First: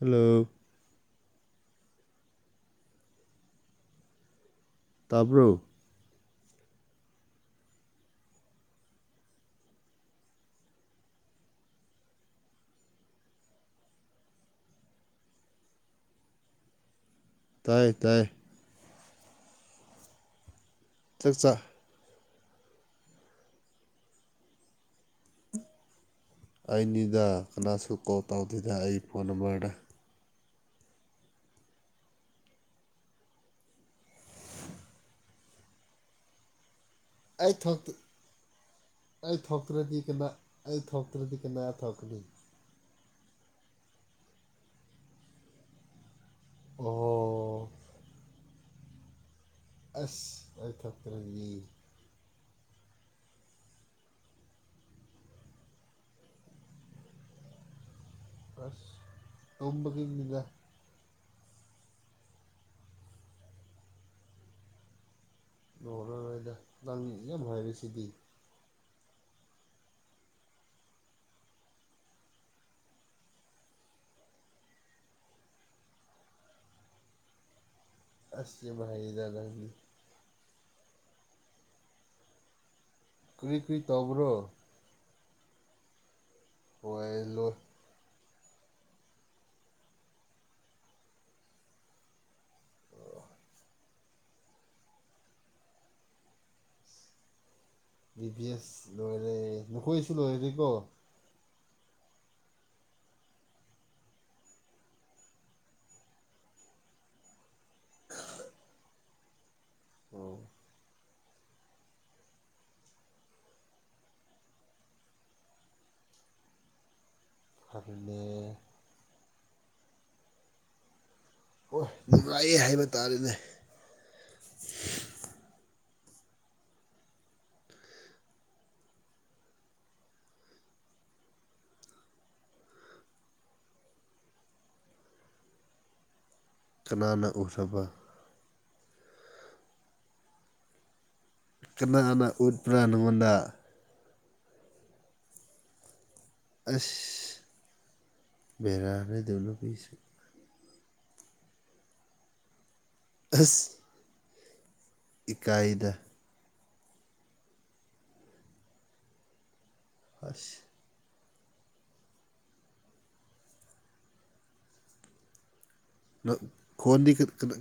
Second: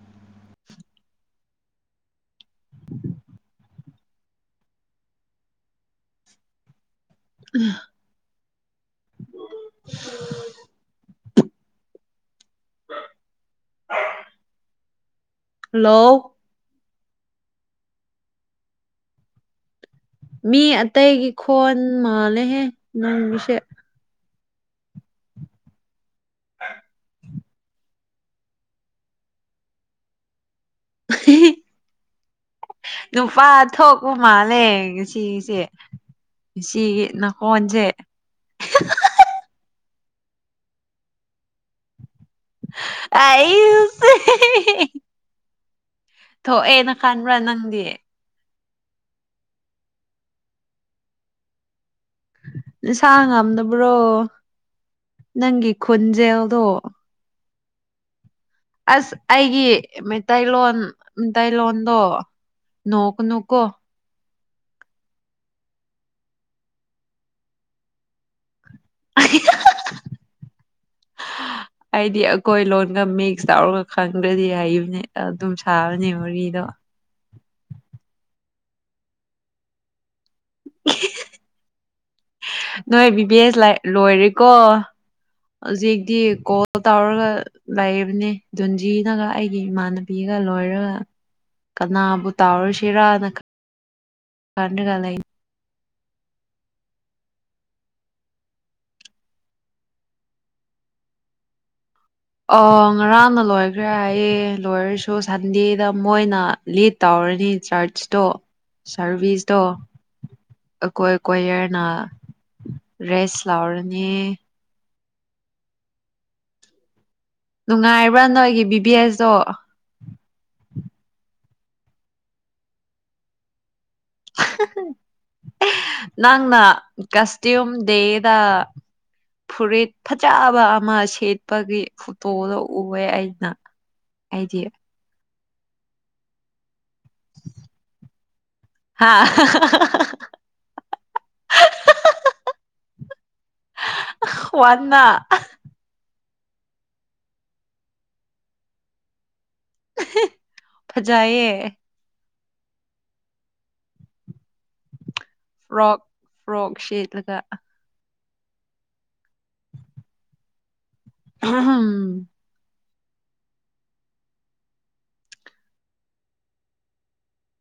hello [inaudible] ꯇꯥꯕ꯭ꯔꯣ ꯎꯝ [unintelligible] hello ꯇꯥꯏꯌꯦ ꯇꯥꯏꯌꯦ ꯃꯤ ꯑꯇꯩꯒꯤ ꯆꯥꯛꯆꯥ ꯈꯣꯟ ꯃꯥꯜꯂꯦꯍꯦ ꯅꯪꯒꯤꯁꯦ ꯑꯅꯤꯗ ꯀꯅꯥꯁꯨ ꯀꯣꯜ ꯇꯧꯗꯦꯗ ꯑꯩ ꯐꯣꯟ ꯅꯝꯕꯔꯗ [unintelligible] ꯅꯨꯄꯥ ꯊꯣꯛꯄ ꯃꯥꯜꯂꯦ ꯉꯁꯤꯒꯤꯁꯦ ꯉꯁꯤꯒꯤ ꯑꯩ ꯅꯈꯣꯟꯁꯦ ꯊꯣꯛꯇ ꯑꯩ ꯊꯣꯛꯇ꯭ꯔꯗꯤ ꯀꯅꯥ ꯑꯩ ꯊꯣꯛꯇ꯭ꯔꯗꯤ ꯀꯅꯥ ꯊꯣꯛꯀꯅꯤ ꯑꯩ [unintelligible] ꯊꯣꯛꯑꯦꯅ ꯑꯣ ꯈꯟꯕ꯭ꯔꯥ ꯅꯪꯗꯤ ꯑꯁ ꯑꯩ ꯊꯈ꯭ꯔꯒꯤ ꯅꯁꯥ ꯉꯝꯗꯕ꯭ꯔꯣ ꯅꯪꯒꯤ ꯈꯨꯟꯖꯦꯜꯗꯣ ꯑꯁ ꯑꯩꯒꯤ ꯇꯨꯝꯕꯒꯤꯅꯤꯗ ꯃꯩꯇꯩꯂꯣꯟ ꯃꯩꯇꯩꯂꯣꯟꯗꯣ ꯅꯣꯛ ꯀꯅꯨ ꯀꯣ ꯅꯣꯛꯔꯔꯣꯏꯗ ꯅꯪ ꯌꯥꯝ ꯍꯥꯏꯔꯤꯁꯤꯗꯤ [unintelligible] [inaudible] ꯑꯩꯗꯤ ꯑꯩꯈꯣꯏ ꯂꯣꯟꯒ ꯃꯤꯛꯁ ꯇꯧꯔꯒ ꯈꯪꯗ꯭ꯔꯗꯤ ꯍꯥꯢꯕꯅꯦ ꯑꯗꯨꯝ ꯁꯥꯕꯅꯦ ꯋꯥꯔꯤꯗꯣ ꯑꯁ ꯌꯥꯝ ꯍꯩꯗ ꯅꯪꯗꯤ [unintelligible] [inaudible] ꯅꯣꯏ ꯀꯔꯤ ꯕꯤꯕꯦꯁ ꯀꯔꯤ ꯇꯧꯕ꯭ꯔꯣ ꯂꯣꯏꯔꯦꯀꯣ ꯍꯧꯖꯤꯛꯇꯤ ꯀꯣꯜ ꯍꯣꯏ ꯇꯧꯔꯒ ꯂꯣꯏ ꯂꯩꯔꯤꯕꯅꯦ ꯗꯨꯟꯖꯤꯅꯒ ꯑꯩꯒꯤ ꯏꯃꯥꯟꯅꯕꯤꯒ ꯂꯣꯏꯔꯒ ꯀꯅꯥꯕꯨ ꯇꯥꯎꯔꯨꯁꯤꯔꯅ ꯈꯟꯂꯒ ꯂꯩ ꯕꯤ ꯕꯤ ꯑꯦꯁ ꯂꯣꯏꯔꯦ ꯅꯈꯣꯏꯁꯨ ꯂꯣꯏꯔꯦꯀꯣ ꯑ ꯉꯔꯥꯡꯅ ꯂꯣꯏꯈ꯭ꯔꯦ ꯍꯥꯏꯌꯦꯦ ꯂꯣꯏꯔꯁꯨ ꯁꯟꯗꯦꯗ ꯃꯣꯏꯅ ꯂꯤꯠ ꯇꯧꯔꯅꯤ ꯆꯔꯆꯇꯣ ꯁꯔꯚꯤꯁꯇꯣ ꯑꯣ ꯀꯣꯏ ꯀꯣꯌꯔꯅ ꯔꯦꯁ ꯂꯥꯎꯔꯅꯤ ꯐꯔꯦꯅꯦ ꯅꯨꯡꯉꯥꯏꯕ꯭ꯔꯥ ꯅꯣꯏꯒꯤ ꯕꯤꯕꯤ ꯑꯦꯁꯇꯣ ꯑꯣ ꯅꯨꯡꯉꯥꯏꯌꯦ ꯍꯥꯏꯕ ꯇꯥꯔꯦꯅꯦ [unintelligible] ꯅꯪꯅ ꯀꯁ꯭ꯌꯨꯝ ꯗꯦꯗꯥ ꯐꯨꯔꯤꯠ ꯐꯖꯕ ꯑꯃ ꯁꯦꯠꯄꯒꯤ ꯐꯣꯇꯣꯗꯣ ꯎꯑꯦ ꯑꯩꯅ ꯑꯩꯗꯤ ꯀꯅꯥꯅ ꯎꯁꯥꯕ ꯍꯥꯥ [unintelligible] [inaudible] ꯀꯅꯥꯅꯥ ꯎꯠꯄ꯭ꯔꯥ ꯅꯪꯉꯣꯟꯗ ꯋꯥꯅ [unintelligible] [inaudible] ꯑꯁ ꯕꯦꯔꯥꯅꯤ ꯑꯗꯨ ꯅꯨꯄꯤꯁꯨ ꯐꯖꯩꯌꯦ ꯑꯁ ꯏꯀꯥꯏꯗ ꯐ꯭ꯔꯣꯛ ꯐ꯭ꯔꯣꯛ ꯁꯦꯠꯂꯒ [inaudible] ꯍꯁ [unintelligible] ꯈꯣꯟꯗꯤ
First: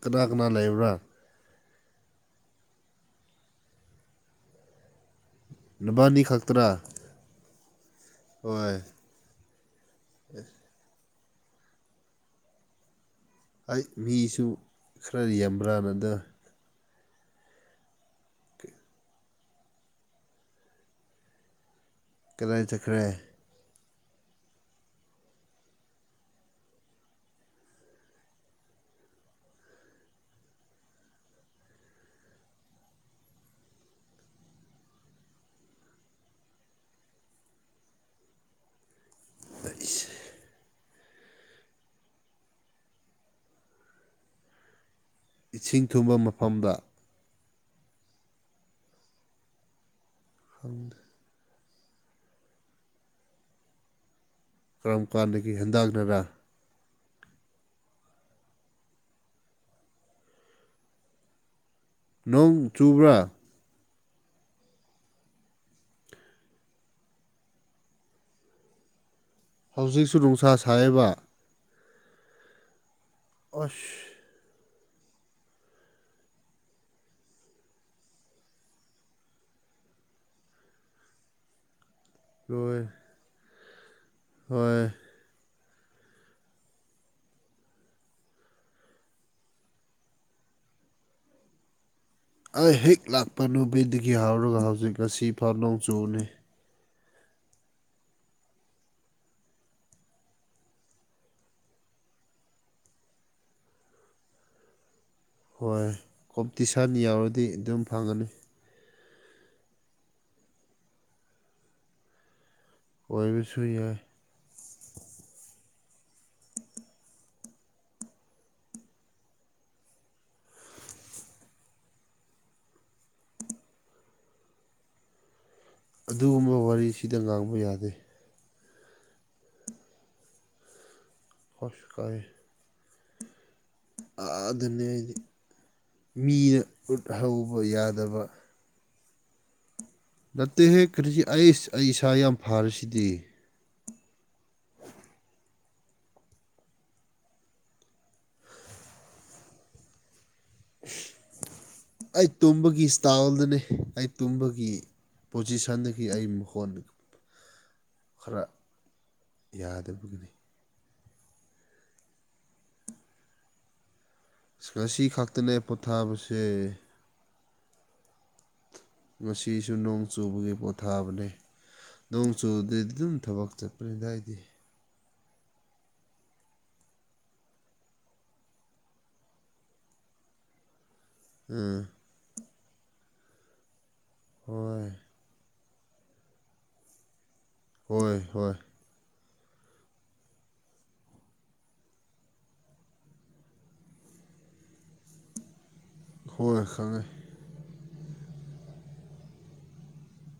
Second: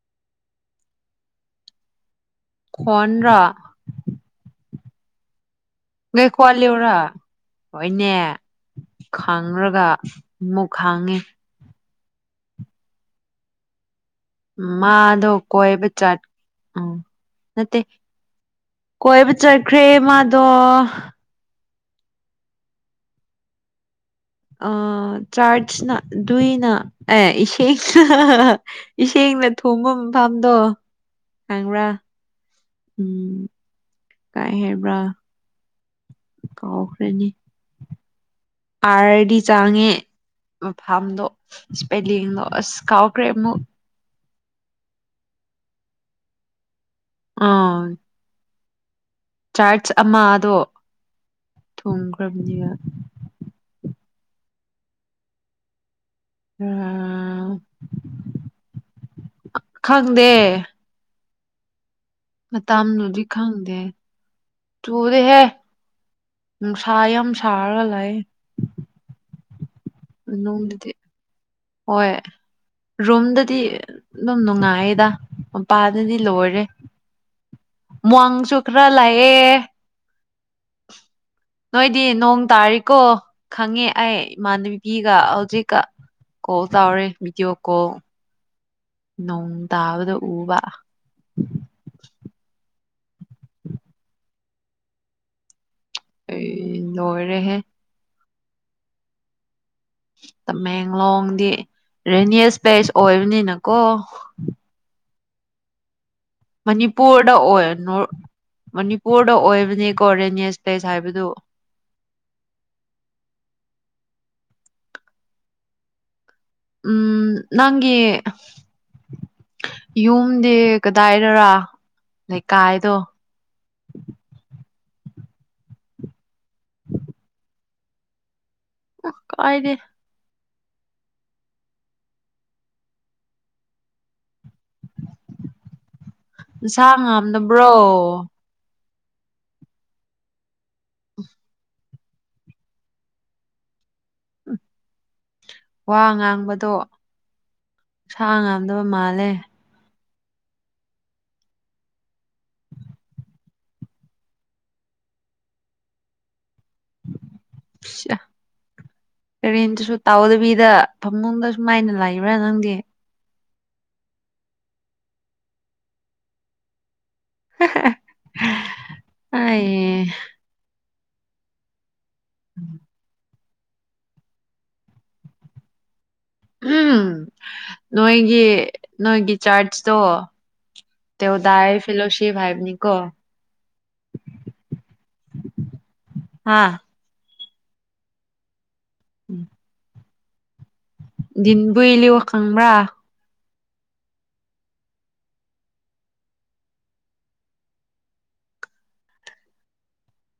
ꯀꯅꯥ ꯀꯅꯥ ꯂꯩꯕ꯭ꯔꯥ ꯈꯣꯟꯔꯣ ꯅꯕꯥꯅꯤ ꯉꯩ ꯈꯛꯇꯔꯥ ꯀꯠꯂꯤꯎꯔ ꯍꯣꯏꯅꯦ ꯍꯣꯏ ꯈꯡꯔꯒ ꯑꯃꯨꯛ ꯈꯡꯉꯤ ꯑꯩ ꯃꯤꯁꯨ ꯈꯔ ꯃꯥꯗꯣ ꯀꯣꯏꯕ ꯌꯥꯝꯕ꯭ꯔꯥꯅꯗ ꯆꯠ ꯎꯝ ꯅꯠꯇꯦ [unintelligible] [inaudible] ꯀꯣꯏꯕ ꯆꯠꯈ꯭ꯔꯦ ꯃꯥꯗꯣ ꯀꯗꯥꯏ ꯆꯠꯈ꯭ꯔꯦ ꯑ ꯆꯥꯔꯁꯅ ꯗꯨꯏꯅ ꯑꯦ ꯏꯁꯤꯡꯅ ꯏꯁꯤꯡꯅ ꯊꯣꯡꯕ ꯃꯐꯝꯗꯣ ꯈꯪꯕ꯭ꯔꯥ ꯎꯝ ꯀꯥꯏ ꯍꯥꯏꯕ꯭ꯔꯥ ꯀꯥꯎꯈ꯭ꯔꯦꯅꯤ ꯑꯥꯔꯗꯤ ꯆꯥꯡꯉꯦ ꯃꯐꯝꯗꯣ ꯏꯁꯄꯦꯂꯤꯡꯗꯣ ꯑꯁ ꯀꯥꯎꯈ꯭ꯔꯦ ꯑꯃꯨꯛ ꯏꯁꯤꯡ ꯊꯨꯡꯕ ꯃꯐꯝꯗ ꯑꯥ ꯆꯥꯔꯆ ꯑꯃꯗꯨ ꯊꯣꯡꯈ꯭ꯔꯕꯅꯤꯒ [unintelligible] ꯀꯔꯝ ꯀꯥꯟꯗꯒꯤ ꯍꯦꯟꯗꯥꯡꯅꯔ [unintelligible] ꯎꯝ ꯈꯪꯗꯦ ꯅꯣꯡ ꯃꯇꯝꯝ ꯆꯨꯕ꯭ꯔꯥ ꯗꯨꯗꯤ ꯈꯪꯗꯦ ꯊꯨꯗ‌ꯦꯍ‌ꯦ ꯅꯨꯡꯁꯥ‌ ꯌꯥꯝ ꯁꯥꯥꯒ ꯂꯩ ꯍꯧꯖꯤꯛꯁꯨ ꯅꯨꯡꯁꯥ ꯃꯅꯨꯡꯗꯗꯤ ꯁꯥꯏꯌ‌ꯦꯕ ꯍꯣꯏ ꯔꯨꯝꯨꯝꯗꯗꯤ ꯑꯁ ꯑꯗꯨꯝ ꯅꯨꯡꯉꯥꯏꯌꯦꯗ ꯃꯄꯥꯜꯗꯗꯤ ꯂꯣꯏꯔꯦ [unintelligible] ꯋꯥꯡꯁꯨ ꯈꯔ ꯂꯥꯛꯑꯦ ꯅꯣꯏꯗꯤ ꯅꯣꯡ ꯂꯣꯏ ꯇꯥꯔꯤꯀꯣ ꯈꯪꯉꯦ ꯑꯩ ꯍꯣꯏ ꯏꯃꯥꯟꯅꯕꯤꯒ ꯍꯧꯖꯤꯛꯀ ꯀꯣꯜ ꯇꯧꯔꯦ ꯕꯤꯗꯤꯌ‌ꫭ ꯀꯣꯜ ꯅꯣꯡ ꯇꯕꯗ ꯎꯨꯕ ꯑꯩ ꯍꯦꯛ ꯂꯥꯛꯄ ꯅꯨꯕꯤꯗꯒꯤ ꯍꯧꯔꯒ ꯍꯧꯖꯤꯛ ꯉꯁꯤ ꯐꯥꯎ ꯅꯧ ꯆꯨꯕꯅꯤ ꯑꯩ ꯂꯣꯏꯔꯦꯍꯦ ꯇꯃꯦꯡꯂꯣꯡꯗꯤ ꯔꯦꯅꯤꯁ ꯄ꯭ꯂꯦꯁ ꯑꯣꯏꯕꯅꯤꯅꯀꯣ ꯍꯣꯏ ꯀꯣꯝꯄꯤꯇꯤꯁꯟ ꯃꯅꯤꯄꯨꯔꯗ ꯌꯥꯎꯔꯗꯤ ꯑꯣꯏ ꯑꯗꯨꯝ ꯐꯒꯅꯤ ꯃꯅꯤꯄꯨꯔꯗ ꯑꯣꯏꯕꯅꯤꯀꯣ ꯔꯦꯅꯤꯁ ꯄ꯭ꯂꯦꯁ ꯍꯥꯏꯕꯗꯨ ꯑꯣꯏꯔꯁꯨ ꯌꯥꯏ ꯎꯝ ꯅꯪꯒꯤ ꯌꯨꯝꯗꯤ ꯀꯗꯥꯏꯗꯔꯥ ꯂꯩꯀꯥꯏꯗꯣ ꯑꯗꯨꯒꯨꯝꯕ ꯋꯥꯔꯤꯁꯤꯗ ꯉꯥꯡꯕ ꯌꯥꯗꯦ ꯎ ꯀꯥꯏꯗꯦ ꯑꯁ ꯀꯥꯏ ꯑꯥꯗꯅꯦ ꯑꯩꯗꯤ ꯃꯤꯖ‌ꯦ ꯅꯁꯥ ꯎꯠꯍꯧꯕ ꯉꯥꯝꯗꯕ꯭ꯔꯣ ꯌꯥꯗꯕ ꯅꯠꯇꯦꯍꯦ ꯀꯔꯤ ꯑꯩꯁ ꯑꯩ ꯏꯁꯥ ꯌꯥꯝ ꯐꯥꯔꯤꯁꯤꯗꯤ ꯋꯥ ꯉꯥꯡꯕꯗꯣ ꯏꯁꯥ ꯉꯥꯡꯝꯗꯕ ꯃꯥꯜꯂꯦ ꯑꯩ ꯇꯨꯝꯕꯒꯤ ꯏꯁꯇꯥꯥꯏꯜꯗꯅꯦ ꯑꯩ ꯇꯨꯝꯕꯒꯤ ꯄꯣꯖꯤꯁꯟꯗꯒꯤ ꯑꯩꯃꯨꯛ ꯍꯣꯠꯅꯒ [unintelligible] ꯔꯦꯟ ꯇꯁꯨ ꯌꯥꯗꯕꯒꯤꯅꯤ ꯇꯑꯣꯗ [unintelligible] ꯄ ꯁꯤꯗ ꯐꯃꯨꯡꯗ ꯁꯨꯃꯥꯏꯅ ꯂꯩꯕ꯭ꯔꯥ ꯅꯪꯗꯤ ꯑꯁ ꯉꯁꯤ ꯈꯛꯇꯅꯦ ꯄꯣꯊꯥꯕꯁꯦ [unintelligible] ꯉꯁꯤꯁꯨ ꯑꯩ ꯅꯣꯡ ꯆꯨꯕꯒꯤ ꯄꯣꯊꯥꯕꯅꯦ ꯅꯣꯡ ꯆꯨꯗꯔꯗꯤ ꯑꯗꯨꯝ ꯊꯕꯛ ꯆꯠꯄ ꯄ꯭ꯅꯤꯗ ꯑꯩꯗꯤ ꯎꯝ ꯅꯣꯏꯒꯤ ꯅꯣꯏꯒꯤ ꯆꯥꯔꯖꯇꯣ ꯇꯣ ꯗꯏꯌꯦ ꯎꯝ ꯐꯤꯂꯣ ꯁꯤ [unintelligible] ꯍꯥꯏꯥꯏꯅꯤ ꯀꯣ ꯍꯣꯏ ꯍꯥꯥ ꯍꯣꯏ ꯍꯣꯏ ꯎꯝ ꯤꯟꯕꯨ ꯏꯂꯤ [unintelligible] ꯋꯥꯀꯉꯕ꯭ꯔꯥ ꯍꯣꯏ ꯈꯪꯉꯦ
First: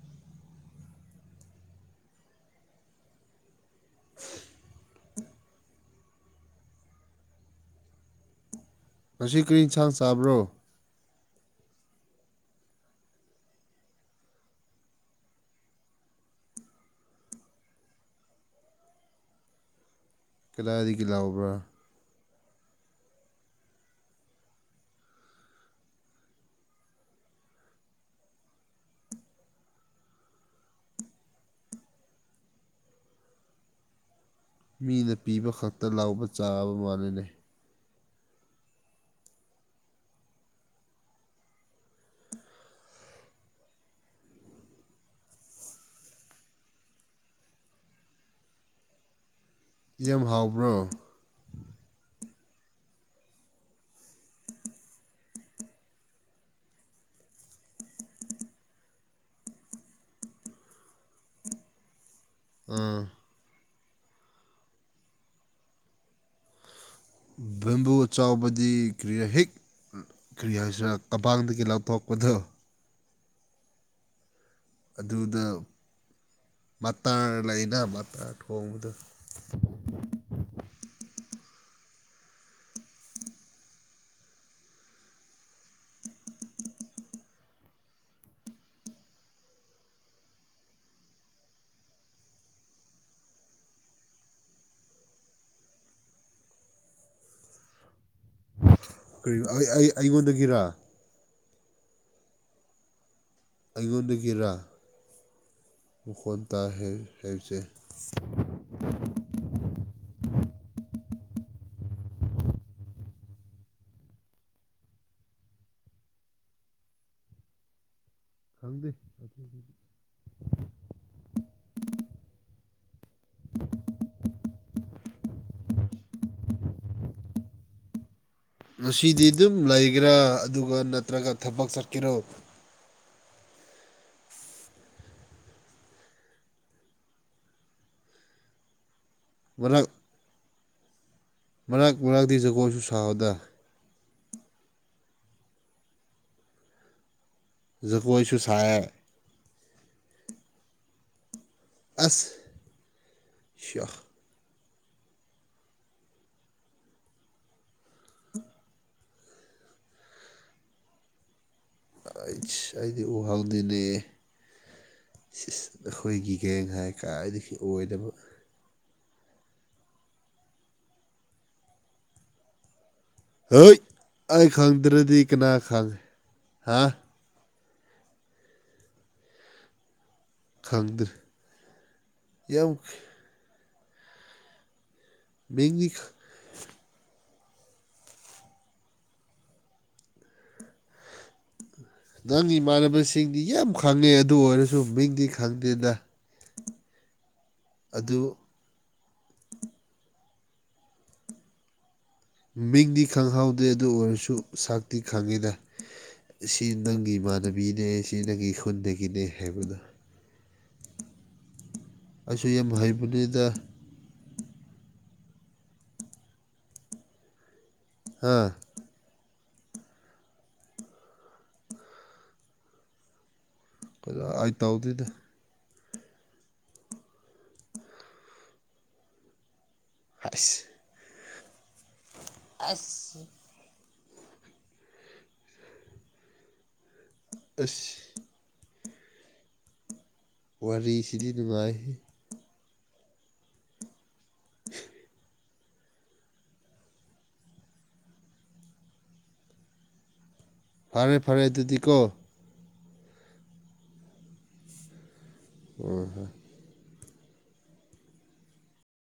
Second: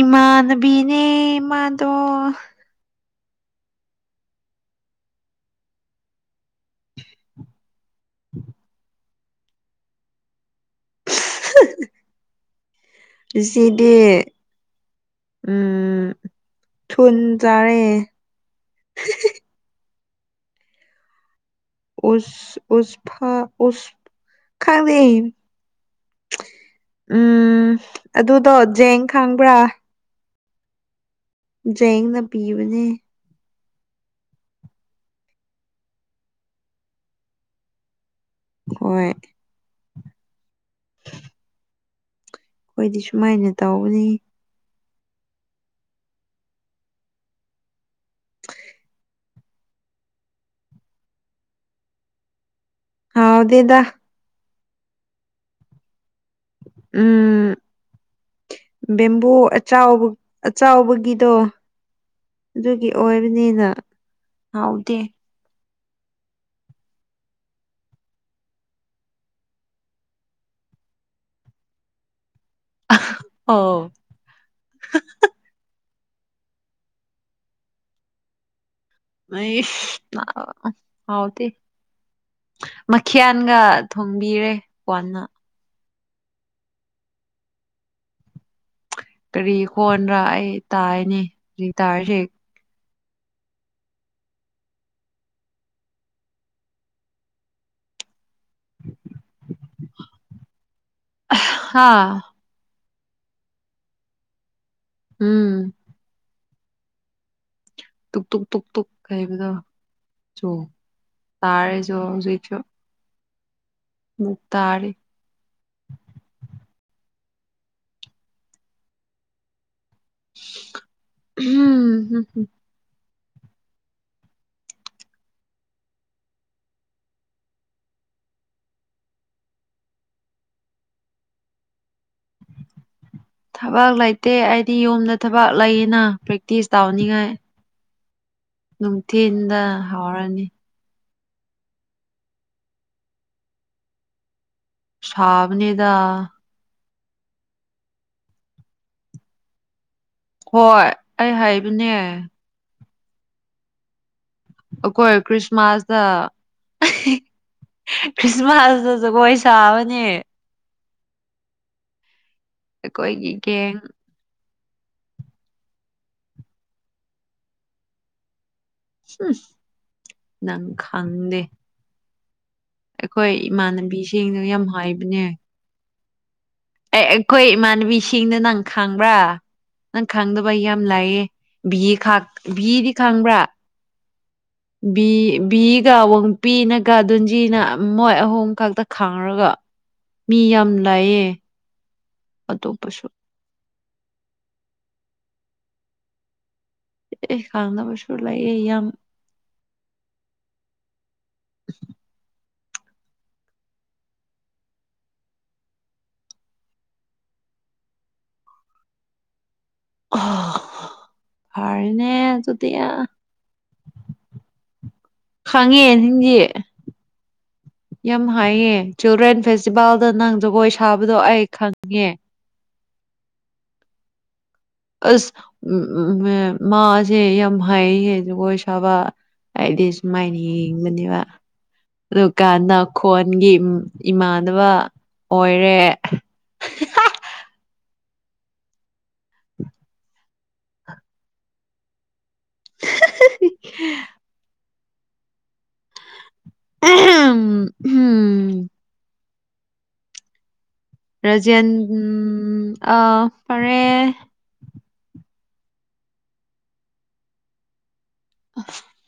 ꯏꯃꯥꯟꯅꯕꯤꯅꯦ ꯏꯃꯥꯗꯣ [unintelligible] [unintelligible] ꯉꯁꯤ ꯀꯔꯤ ꯌꯦꯟꯁꯥꯡ ꯆꯥꯕ꯭ꯔꯣ ꯍ [unintelligible] ꯉꯁꯤꯗꯤ ꯎꯝ ꯊꯨ ꯆꯥꯏꯌ‌ꯦ ꯀꯗꯥꯥꯏꯗꯒꯤ ꯂꯧꯕ꯭ꯔꯥ ꯎ ꯎ ꯐꯥ ꯈꯪꯗ [inaudible] ꯎꯝ ꯑꯗꯨꯗꯣ ꯖꯦꯡ ꯈꯥꯡꯕ꯭ꯔꯥ ꯖꯦꯡꯅ ꯄꯤꯕꯅꯦ ꯃꯤꯅ ꯄꯤꯕ ꯈꯛꯇ ꯂꯥꯎꯕ ꯆꯥꯕ ꯃꯥꯂꯤꯅꯦ ꯍꯣꯏ ꯑꯩꯈꯣꯏꯗꯤ ꯁꯨꯃꯥꯏꯅ ꯇꯧꯕꯅꯤ ꯍ [inaudible] ꯌꯥꯝ ꯍꯥꯎꯕ꯭ꯔꯣ ꯥꯍꯥꯎꯗꯦꯗ [inaudible] ꯎꯝ ꯕꯦꯝꯕꯨ ꯑꯆꯧ ꯑꯆꯧꯕꯒꯤꯗꯣ ꯑꯗꯨꯒꯤ ꯑꯥ ꯑꯣꯏ ꯑꯗꯨꯅꯦꯅ ꯍꯥꯎꯗꯦ ꯕꯦꯝꯕꯨ ꯆꯥꯎꯕꯗꯤ ꯀ꯭ꯔꯤꯌꯥ ꯍꯦꯛ ꯀꯔꯤ ꯍꯥꯏꯁꯤꯦ ꯀꯕꯥꯡꯗꯒꯤ ꯂꯧꯎꯊꯣꯛꯄꯗꯨ ꯑꯣ ꯑꯗꯨꯗ ꯃꯇꯥ ꯂꯩꯅ ꯃꯇ ꯊꯣꯡꯕꯗ ꯃꯁ ꯍꯥꯎꯗꯤ ꯃꯈꯤꯌꯥꯒ ꯊꯣꯡꯕꯤꯔꯦ ꯋꯥꯅ [unintelligible] ꯀꯔꯤ ꯍꯣꯟꯗ꯭ꯔꯥ ꯑꯩ ꯇꯥꯏꯅꯤ ꯍꯧꯖꯤꯛ ꯇꯥꯔꯤꯁꯤ ꯀꯔꯤ ꯑꯩ ꯑꯩꯉꯣꯟꯗꯒꯤꯔ ꯍꯥꯥ ꯑꯩꯉꯣꯟꯗꯒꯤꯔꯥ ꯎꯝ ꯃꯈꯣꯜ ꯇꯥꯢ ꯍꯥꯏ ꯍꯥꯏꯁꯦ ꯇꯨꯛ ꯇꯨꯛ ꯇꯨꯛ ꯇꯨꯛ ꯍꯥꯢꯕꯗꯣ ꯇꯥꯔꯦꯁꯨ ꯍꯧꯖꯤꯛꯁꯨ ꯑꯃꯨꯛ ꯇꯥꯔꯦ ꯈꯪꯗꯦ ꯑꯗꯨꯗꯤ ꯍꯝꯝꯝ [inaudible] ꯉꯁꯤꯗꯤ ꯑꯗꯨꯝ ꯂꯩꯒꯦꯔꯥ ꯑꯗꯨꯒ ꯅꯠꯇ꯭ꯔꯒ ꯊꯕꯛ ꯆꯠꯀꯦꯔꯣ ꯊꯕꯥꯛ ꯂꯩꯇꯦ ꯑꯩꯗꯤ ꯌꯨꯝꯗ ꯊꯕꯥꯛ ꯂꯩꯌꯦꯅ ꯄ꯭ꯔꯦꯛꯇꯤꯁ ꯇꯧꯅꯤꯡꯉꯥꯏ ꯅꯨꯡꯊꯤꯟꯗ ꯃꯔꯛ ꯍꯧꯔꯅꯤ ꯃꯔꯛ ꯃꯔꯛꯇꯤ ꯖꯒꯣꯏꯁꯨ ꯁꯥꯎꯑꯣꯗ ꯁꯥꯕꯅꯦꯗ ꯀꯣꯏꯁꯨ ꯁꯥꯏꯌꯦ ꯍꯣꯏ ꯑꯩ ꯍꯥꯏꯕꯅꯦ ꯑꯁ ꯁꯤꯌꯥ ꯑꯩꯈꯣꯏ ꯈ꯭ꯔꯤꯁꯃꯥꯁꯇ ꯈ꯭ꯔꯤꯁꯃꯥꯁꯇ ꯖꯀꯣꯏ ꯁꯥꯕꯅꯦ ꯑꯩꯁ ꯑꯩꯗꯤ ꯑꯩꯈꯣꯏꯒꯤ ꯒꯦꯡ ꯎꯍꯥꯎꯗꯤꯅꯦ ꯑꯩꯈꯣꯏꯒꯤꯒꯦꯡ ꯍꯥꯏ ꯀꯗꯥꯏꯗꯒꯤ ꯑꯣꯏꯗꯕ ꯎꯝ ꯅꯪ ꯈꯪꯗꯦ ꯑꯩꯈꯣꯏ ꯍꯣꯏ ꯏꯃꯥꯟꯅꯕꯤꯁꯤꯡꯗꯣ ꯑꯩ ꯌꯥꯝ ꯈꯪꯗ꯭ꯔꯗꯤ ꯍꯥꯏꯕꯅꯦ ꯀꯅꯥ ꯈꯪꯉꯦ ꯍꯥ ꯑꯦ ꯑꯩꯈꯣꯏ ꯏꯃꯥꯟꯅꯕꯤꯁꯤꯡꯅ ꯅꯪ ꯈꯪꯕ꯭ꯔꯥ ꯅꯪ ꯈꯪꯗꯕ ꯑꯩ ꯌꯥꯝ ꯈꯪꯗ꯭ꯔꯦ ꯂꯥꯏꯌꯦ ꯚꯤ ꯌꯥꯝ ꯕꯤꯗꯤ ꯈꯪꯕ꯭ꯔꯥ ꯕꯤ ꯃꯤꯡꯗꯤ ꯒꯕ [inaudible] ꯅꯨꯄꯤꯅꯒ ꯟꯖꯤꯅ ꯃꯣꯏ ꯑꯍꯣꯡ ꯈꯛꯇ ꯈꯥꯡꯔꯒ ꯃꯤ ꯌꯥꯝ ꯂꯩꯌꯦ ꯅꯪꯒꯤ ꯑꯇꯣꯞꯄꯁꯨ ꯏꯃꯥꯟꯅꯕꯁꯤꯡ ꯌꯥꯝ ꯈꯪꯉꯦ ꯑꯗꯨ ꯑꯣꯏꯔꯁꯨ ꯃꯤꯡꯗꯤ ꯈꯪꯗꯦꯗ ꯑꯦ ꯈꯥꯡꯗꯕꯁꯨꯨ ꯑꯗꯨ ꯂꯩꯥꯛꯌꯦ ꯌꯥꯝ ꯃꯤꯡꯗꯤ ꯈꯪꯍꯧꯗꯦ ꯑꯗꯨ ꯑꯣꯏꯔꯁꯨ ꯁꯛꯇꯤ ꯈꯪꯉꯤꯅ ꯁꯤ ꯅꯪꯒꯤ ꯏꯃꯥꯟꯅꯕꯤꯅꯦ ꯁꯤ ꯅꯪꯒꯤ ꯈꯨꯟꯗꯒꯤꯅꯦ ꯍꯥꯏꯕꯗꯣ ꯐꯔꯦꯅꯦ ꯑꯩꯁꯨ ꯌꯥꯝ ꯑꯗꯨꯗꯤ ꯍꯩꯕꯅꯤꯗ ꯈꯥꯡꯉꯦ ꯅꯪꯗꯤ ꯌꯥꯝ ꯍꯥ ꯍꯥꯏꯌꯦ ꯆꯤꯜꯗ꯭ꯔꯦꯟ ꯐꯦꯁꯇꯤꯚꯦꯜꯗ ꯅꯪ ꯖꯒꯣꯏ ꯁꯥꯕꯗꯣ ꯑꯩ ꯈꯪꯉꯦ [unintelligible] ꯑꯁ ꯎꯝ ꯎꯝ ꯃꯥꯁꯦ ꯌꯥꯝ ꯍꯩꯌꯦ ꯖꯒꯣꯏ ꯁꯥꯕ ꯍꯥꯏꯗꯤ ꯁꯨꯃꯥꯏꯅ ꯑꯁ ꯌꯦꯡꯕꯅꯦꯕ ꯑꯗꯨꯀꯥꯟꯗ ꯈꯣꯟꯒꯤ ꯏꯃꯥꯟꯅꯕ ꯑꯣꯏꯔꯦ ꯑꯁ [inaudible] ꯋꯥꯔꯤꯁꯤꯗꯤ ꯅꯨꯡꯉꯥꯏꯍꯦ [inaudible] [unintelligible] ꯐꯔꯦ ꯐꯔꯦ ꯔꯖꯦꯟ ꯑꯗꯨꯗꯤꯀꯣ ꯎꯝ ꯑꯥ ꯐꯔꯦ [unintelligible] [unintelligible]